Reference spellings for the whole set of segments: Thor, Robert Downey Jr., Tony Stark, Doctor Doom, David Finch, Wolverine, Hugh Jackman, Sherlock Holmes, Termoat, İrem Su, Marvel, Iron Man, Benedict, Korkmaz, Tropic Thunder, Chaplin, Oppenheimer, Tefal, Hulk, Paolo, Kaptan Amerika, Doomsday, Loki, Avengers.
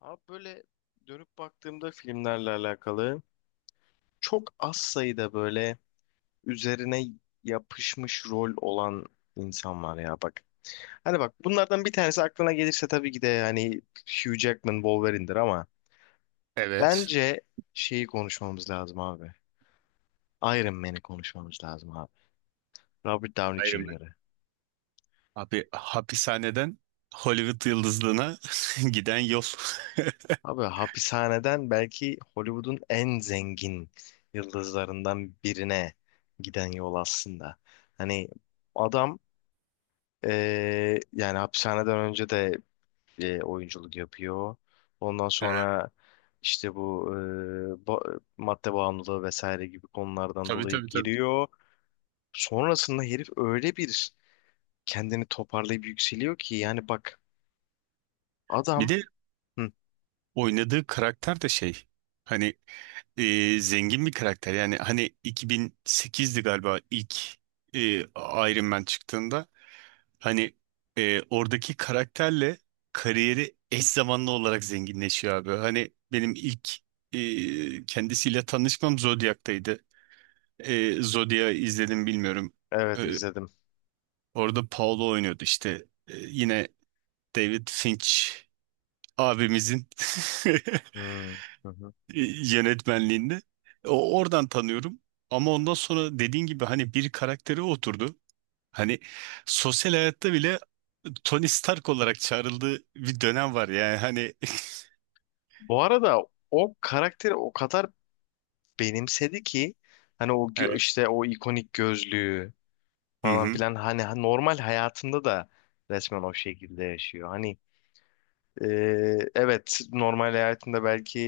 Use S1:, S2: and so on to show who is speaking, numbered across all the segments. S1: Abi böyle dönüp baktığımda filmlerle alakalı çok az sayıda böyle üzerine yapışmış rol olan insan var ya bak. Hani bak bunlardan bir tanesi aklına gelirse tabii ki de yani Hugh Jackman Wolverine'dir ama
S2: Evet.
S1: bence şeyi konuşmamız lazım abi. Iron Man'i konuşmamız lazım abi. Robert Downey
S2: Iron Man.
S1: Jr.'ı.
S2: Abi hapishaneden Hollywood yıldızlığına giden yol.
S1: Abi hapishaneden belki Hollywood'un en zengin yıldızlarından birine giden yol aslında. Hani adam yani hapishaneden önce de oyunculuk yapıyor. Ondan
S2: Evet.
S1: sonra işte bu madde bağımlılığı vesaire gibi konulardan
S2: Tabii
S1: dolayı
S2: tabii tabii.
S1: giriyor. Sonrasında herif öyle bir kendini toparlayıp yükseliyor ki yani bak
S2: Bir
S1: adam.
S2: de
S1: Hı,
S2: oynadığı karakter de hani zengin bir karakter. Yani hani 2008'di galiba ilk e, Iron Man çıktığında hani oradaki karakterle kariyeri eş zamanlı olarak zenginleşiyor abi. Hani benim ilk kendisiyle tanışmam Zodiac'taydı. Zodiac'ı izledim bilmiyorum.
S1: evet
S2: E,
S1: izledim.
S2: orada Paolo oynuyordu işte. Yine David Finch abimizin
S1: Hmm, hı hı.
S2: yönetmenliğinde. O oradan tanıyorum. Ama ondan sonra dediğin gibi hani bir karakteri oturdu. Hani sosyal hayatta bile Tony Stark olarak çağrıldığı bir dönem var yani hani
S1: Bu arada o karakteri o kadar benimsedi ki hani o
S2: evet.
S1: işte o ikonik gözlüğü
S2: Hı
S1: falan
S2: hı.
S1: filan hani normal hayatında da resmen o şekilde yaşıyor. Hani e, evet normal hayatında belki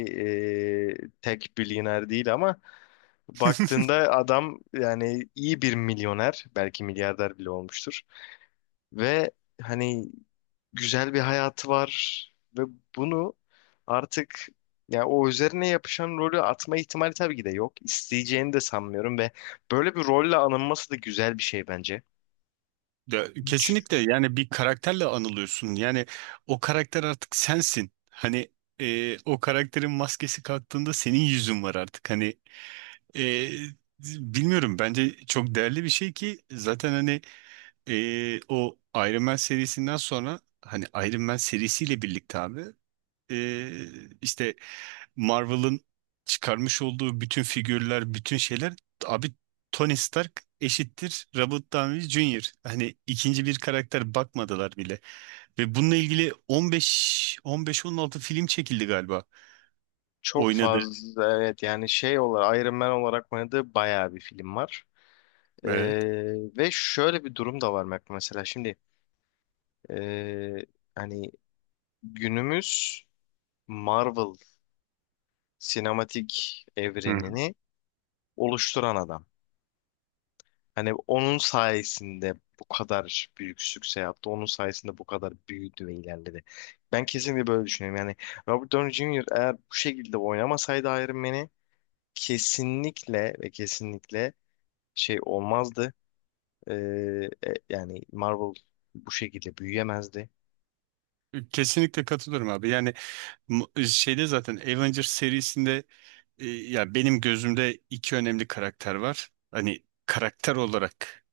S1: tek milyoner değil ama baktığında adam yani iyi bir milyoner belki milyarder bile olmuştur ve hani güzel bir hayatı var ve bunu artık yani o üzerine yapışan rolü atma ihtimali tabii ki de yok. İsteyeceğini de sanmıyorum ve böyle bir rolle anılması da güzel bir şey bence.
S2: De, kesinlikle yani bir karakterle anılıyorsun. Yani o karakter artık sensin. Hani o karakterin maskesi kalktığında senin yüzün var artık. Hani e, bilmiyorum bence çok değerli bir şey ki zaten hani o Iron Man serisinden sonra hani Iron Man serisiyle birlikte abi işte Marvel'ın çıkarmış olduğu bütün figürler, bütün şeyler abi Tony Stark eşittir Robert Downey Jr. Hani ikinci bir karakter bakmadılar bile. Ve bununla ilgili 15 15-16 film çekildi galiba.
S1: Çok
S2: Oynadı.
S1: fazla evet yani şey olarak Iron Man olarak oynadığı bayağı bir film var. Ee,
S2: Evet.
S1: ve şöyle bir durum da var Mac, mesela şimdi ee, hani günümüz Marvel sinematik
S2: Hı
S1: evrenini oluşturan adam. Hani onun sayesinde bu kadar büyük sükse yaptı. Onun sayesinde bu kadar büyüdü ve ilerledi. Ben kesinlikle böyle düşünüyorum. Yani Robert Downey Jr. eğer bu şekilde oynamasaydı Iron Man'i kesinlikle ve kesinlikle şey olmazdı. Ee, yani Marvel bu şekilde büyüyemezdi.
S2: hı. Kesinlikle katılıyorum abi. Yani şeyde zaten Avengers serisinde ya benim gözümde iki önemli karakter var. Hani karakter olarak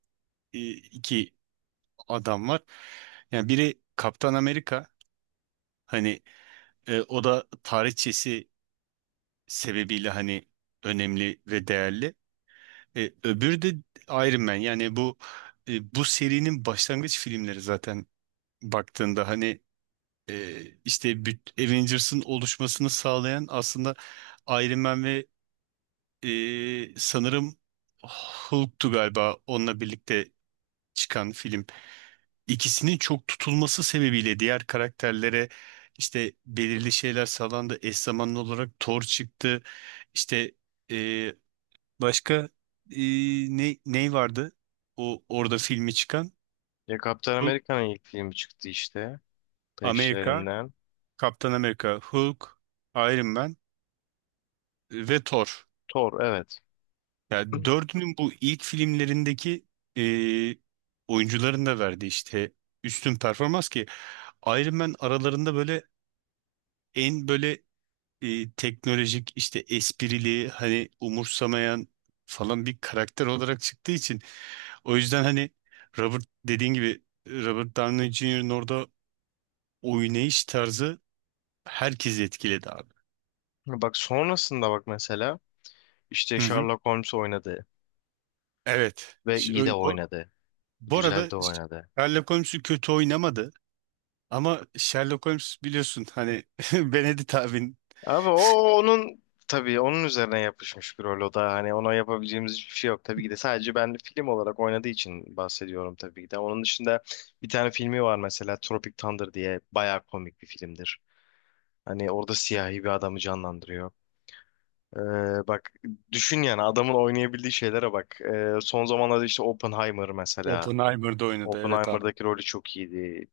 S2: e, iki adam var. Yani biri Kaptan Amerika, hani o da tarihçesi sebebiyle hani önemli ve değerli. Öbürü de Iron Man. Yani bu serinin başlangıç filmleri zaten baktığında hani işte Avengers'ın oluşmasını sağlayan aslında Iron Man ve sanırım Hulk'tu galiba onunla birlikte çıkan film. İkisinin çok tutulması sebebiyle diğer karakterlere işte belirli şeyler sağlandı. Eş zamanlı olarak Thor çıktı. İşte e, başka e, ne vardı? O orada filmi çıkan
S1: Ya Kaptan
S2: Hulk,
S1: Amerika'nın ilk filmi çıktı işte
S2: Amerika,
S1: peşlerinden.
S2: Kaptan Amerika, Hulk, Iron Man ve Thor.
S1: Thor evet.
S2: Yani dördünün bu ilk filmlerindeki e, oyuncuların da verdiği işte üstün performans ki Iron Man aralarında böyle en böyle teknolojik işte esprili hani umursamayan falan bir karakter olarak çıktığı için o yüzden hani dediğin gibi Robert Downey Jr.'ın orada oynayış tarzı herkesi etkiledi abi.
S1: Bak sonrasında bak mesela işte
S2: Hı hı.
S1: Sherlock Holmes oynadı
S2: Evet.
S1: ve iyi de oynadı.
S2: Bu
S1: Güzel
S2: arada
S1: de oynadı.
S2: Sherlock Holmes'u kötü oynamadı ama Sherlock Holmes biliyorsun hani Benedict abin
S1: Abi o onun tabii onun üzerine yapışmış bir rol o da hani ona yapabileceğimiz hiçbir şey yok. Tabii ki de sadece ben film olarak oynadığı için bahsediyorum tabii ki de. Onun dışında bir tane filmi var mesela Tropic Thunder diye bayağı komik bir filmdir. Hani orada siyahi bir adamı canlandırıyor. Bak düşün yani adamın oynayabildiği şeylere bak. Son zamanlarda işte Oppenheimer mesela.
S2: Oppenheimer'da oynadı evet abi.
S1: Oppenheimer'daki rolü çok iyiydi.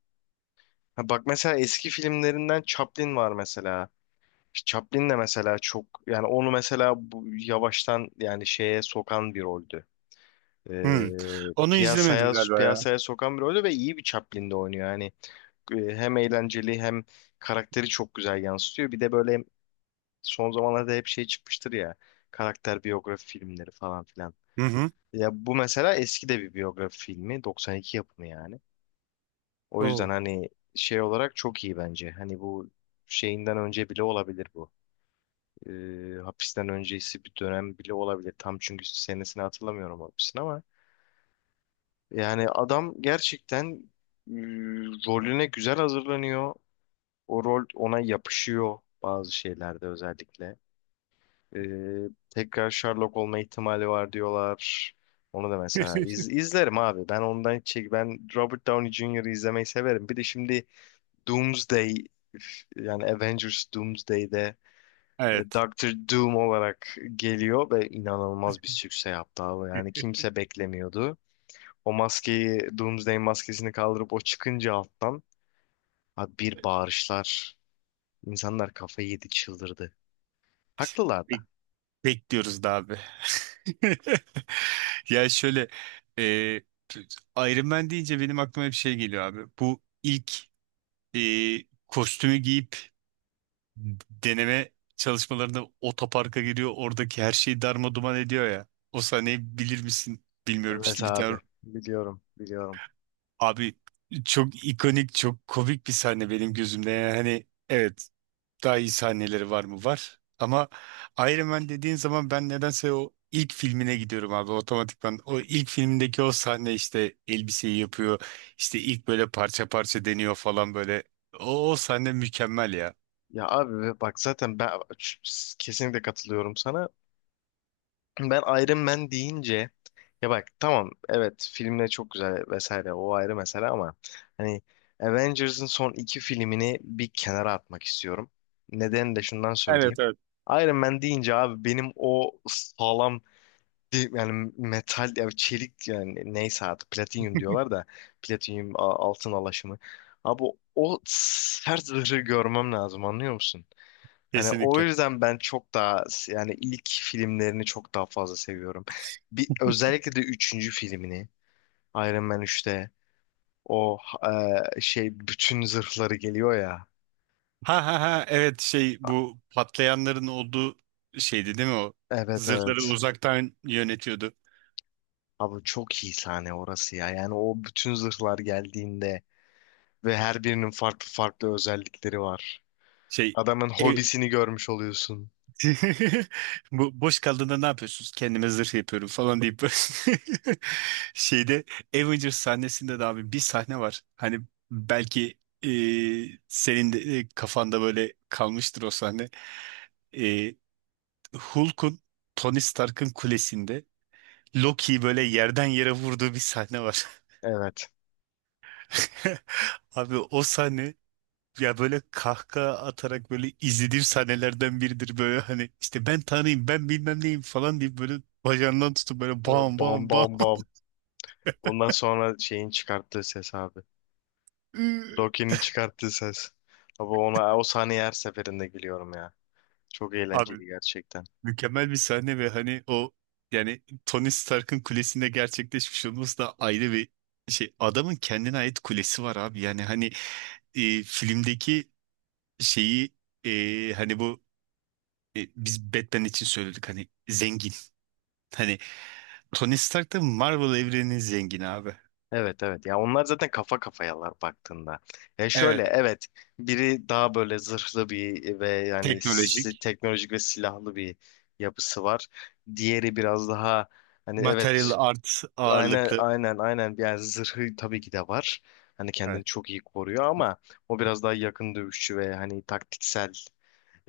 S1: Ha, bak mesela eski filmlerinden Chaplin var mesela. İşte Chaplin de mesela çok yani onu mesela bu, yavaştan yani şeye sokan bir roldü.
S2: Hı.
S1: Ee,
S2: Onu izlemedim
S1: piyasaya
S2: galiba ya.
S1: piyasaya sokan bir roldü ve iyi bir Chaplin'de oynuyor. Yani hem eğlenceli hem karakteri çok güzel yansıtıyor. Bir de böyle son zamanlarda hep şey çıkmıştır ya. Karakter biyografi filmleri falan filan.
S2: Hı hı.
S1: Ya bu mesela eski de bir biyografi filmi. 92 yapımı yani. O yüzden
S2: Oo.
S1: hani şey olarak çok iyi bence. Hani bu şeyinden önce bile olabilir bu. Hapisten öncesi bir dönem bile olabilir. Tam çünkü senesini hatırlamıyorum hapisin ama. Yani adam gerçekten e, rolüne güzel hazırlanıyor. O rol ona yapışıyor bazı şeylerde özellikle. Ee, tekrar Sherlock olma ihtimali var diyorlar. Onu da mesela izlerim abi. Ben ondan hiç çek ben Robert Downey Jr.'ı izlemeyi severim. Bir de şimdi Doomsday yani Avengers Doomsday'de
S2: Evet.
S1: Doctor Doom olarak geliyor ve inanılmaz bir sükse yaptı abi. Yani kimse beklemiyordu. O maskeyi Doomsday maskesini kaldırıp o çıkınca alttan abi bir bağırışlar. İnsanlar kafayı yedi çıldırdı. Haklılar da.
S2: Bekliyoruz da abi. Ya şöyle e, Iron Man deyince benim aklıma bir şey geliyor abi. Bu ilk e, kostümü giyip deneme çalışmalarında otoparka giriyor. Oradaki her şeyi darma duman ediyor ya. O sahneyi bilir misin bilmiyorum
S1: Evet
S2: işte bir tane
S1: abi biliyorum biliyorum.
S2: abi çok ikonik çok komik bir sahne benim gözümde. Yani hani evet. Daha iyi sahneleri var mı? Var. Ama Iron Man dediğin zaman ben nedense o ilk filmine gidiyorum abi otomatikman. O ilk filmindeki o sahne işte elbiseyi yapıyor. İşte ilk böyle parça parça deniyor falan böyle. O sahne mükemmel ya.
S1: Ya abi bak zaten ben kesinlikle katılıyorum sana. Ben Iron Man deyince ya bak tamam evet filmler çok güzel vesaire o ayrı mesele ama hani Avengers'ın son iki filmini bir kenara atmak istiyorum. Neden de şundan
S2: Evet
S1: söyleyeyim.
S2: evet.
S1: Iron Man deyince abi benim o sağlam yani metal ya çelik yani neyse artık platinyum diyorlar da platinyum altın alaşımı. Abi o sert zırhı görmem lazım, anlıyor musun? Hani o
S2: Kesinlikle.
S1: yüzden ben çok daha yani ilk filmlerini çok daha fazla seviyorum. Bir, özellikle de üçüncü filmini Iron Man 3'te o şey bütün zırhları geliyor ya.
S2: Ha ha ha evet bu patlayanların olduğu şeydi değil mi o?
S1: Evet
S2: Zırhları
S1: evet.
S2: uzaktan yönetiyordu.
S1: Abi çok iyi sahne orası ya. Yani o bütün zırhlar geldiğinde ve her birinin farklı farklı özellikleri var.
S2: Şey
S1: Adamın
S2: ev...
S1: hobisini görmüş oluyorsun.
S2: Bu boş kaldığında ne yapıyorsunuz? Kendime zırh yapıyorum falan deyip böyle şeyde Avengers sahnesinde de abi bir sahne var. Hani belki e, senin de kafanda böyle kalmıştır o sahne. E, Hulk'un Tony Stark'ın kulesinde Loki'yi böyle yerden yere vurduğu bir sahne var.
S1: Evet.
S2: Abi o sahne ya böyle kahkaha atarak böyle izlediğim sahnelerden biridir böyle hani işte ben tanıyayım ben bilmem neyim falan deyip böyle bacağından tutup böyle
S1: Böyle
S2: bam
S1: bam
S2: bam bam.
S1: bam bam. Ondan sonra şeyin çıkarttığı ses abi. Loki'nin çıkarttığı ses. Abi ona o sahneye her seferinde gülüyorum ya. Çok
S2: Abi
S1: eğlenceli gerçekten.
S2: mükemmel bir sahne ve hani o yani Tony Stark'ın kulesinde gerçekleşmiş olması da ayrı bir şey. Adamın kendine ait kulesi var abi. Yani hani filmdeki şeyi hani bu biz Batman için söyledik hani zengin. Hani Tony Stark da Marvel evreninin zengini abi.
S1: Evet evet ya onlar zaten kafa kafayalar baktığında. Ya şöyle
S2: Evet.
S1: evet biri daha böyle zırhlı bir ve yani
S2: Teknolojik.
S1: teknolojik ve silahlı bir yapısı var. Diğeri biraz daha hani
S2: Material
S1: evet
S2: art
S1: aynen
S2: ağırlıklı.
S1: aynen aynen yani zırhı tabii ki de var. Hani kendini
S2: Evet.
S1: çok iyi koruyor ama o biraz daha yakın dövüşçü ve hani taktiksel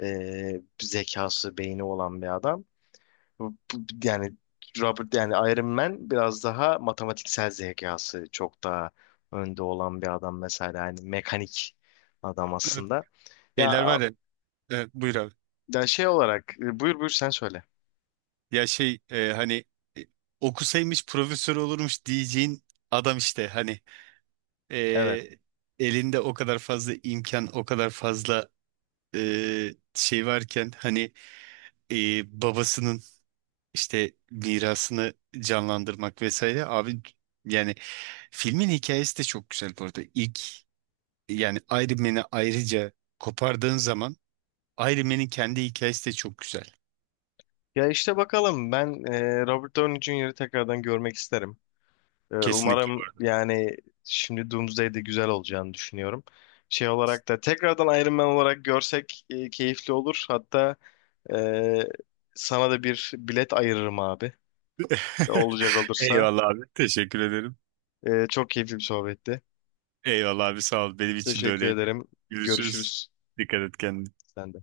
S1: zekası, beyni olan bir adam. Yani Robert yani Iron Man biraz daha matematiksel zekası çok daha önde olan bir adam mesela yani mekanik adam
S2: Evet,
S1: aslında. Ya,
S2: şeyler var ya. Evet, buyur abi.
S1: ya şey olarak buyur buyur sen söyle.
S2: Ya hani e, okusaymış profesör olurmuş diyeceğin adam işte hani e,
S1: Evet.
S2: elinde o kadar fazla imkan, o kadar fazla şey varken hani babasının işte mirasını canlandırmak vesaire abi yani filmin hikayesi de çok güzel bu arada. İlk yani Iron Man'i ayrıca kopardığın zaman Iron Man'in kendi hikayesi de çok güzel.
S1: Ya işte bakalım ben Robert Downey Jr.'ı tekrardan görmek isterim. E,
S2: Kesinlikle bu
S1: umarım
S2: arada.
S1: yani şimdi Doomsday'de güzel olacağını düşünüyorum. Şey olarak da tekrardan Iron Man olarak görsek keyifli olur. Hatta e, sana da bir bilet ayırırım abi. Olacak olursa.
S2: Eyvallah abi. Teşekkür ederim.
S1: Çok keyifli bir sohbetti.
S2: Eyvallah abi sağ ol. Benim için de
S1: Teşekkür
S2: öyleydi.
S1: ederim.
S2: Görüşürüz.
S1: Görüşürüz.
S2: Dikkat et kendine.
S1: Sen de.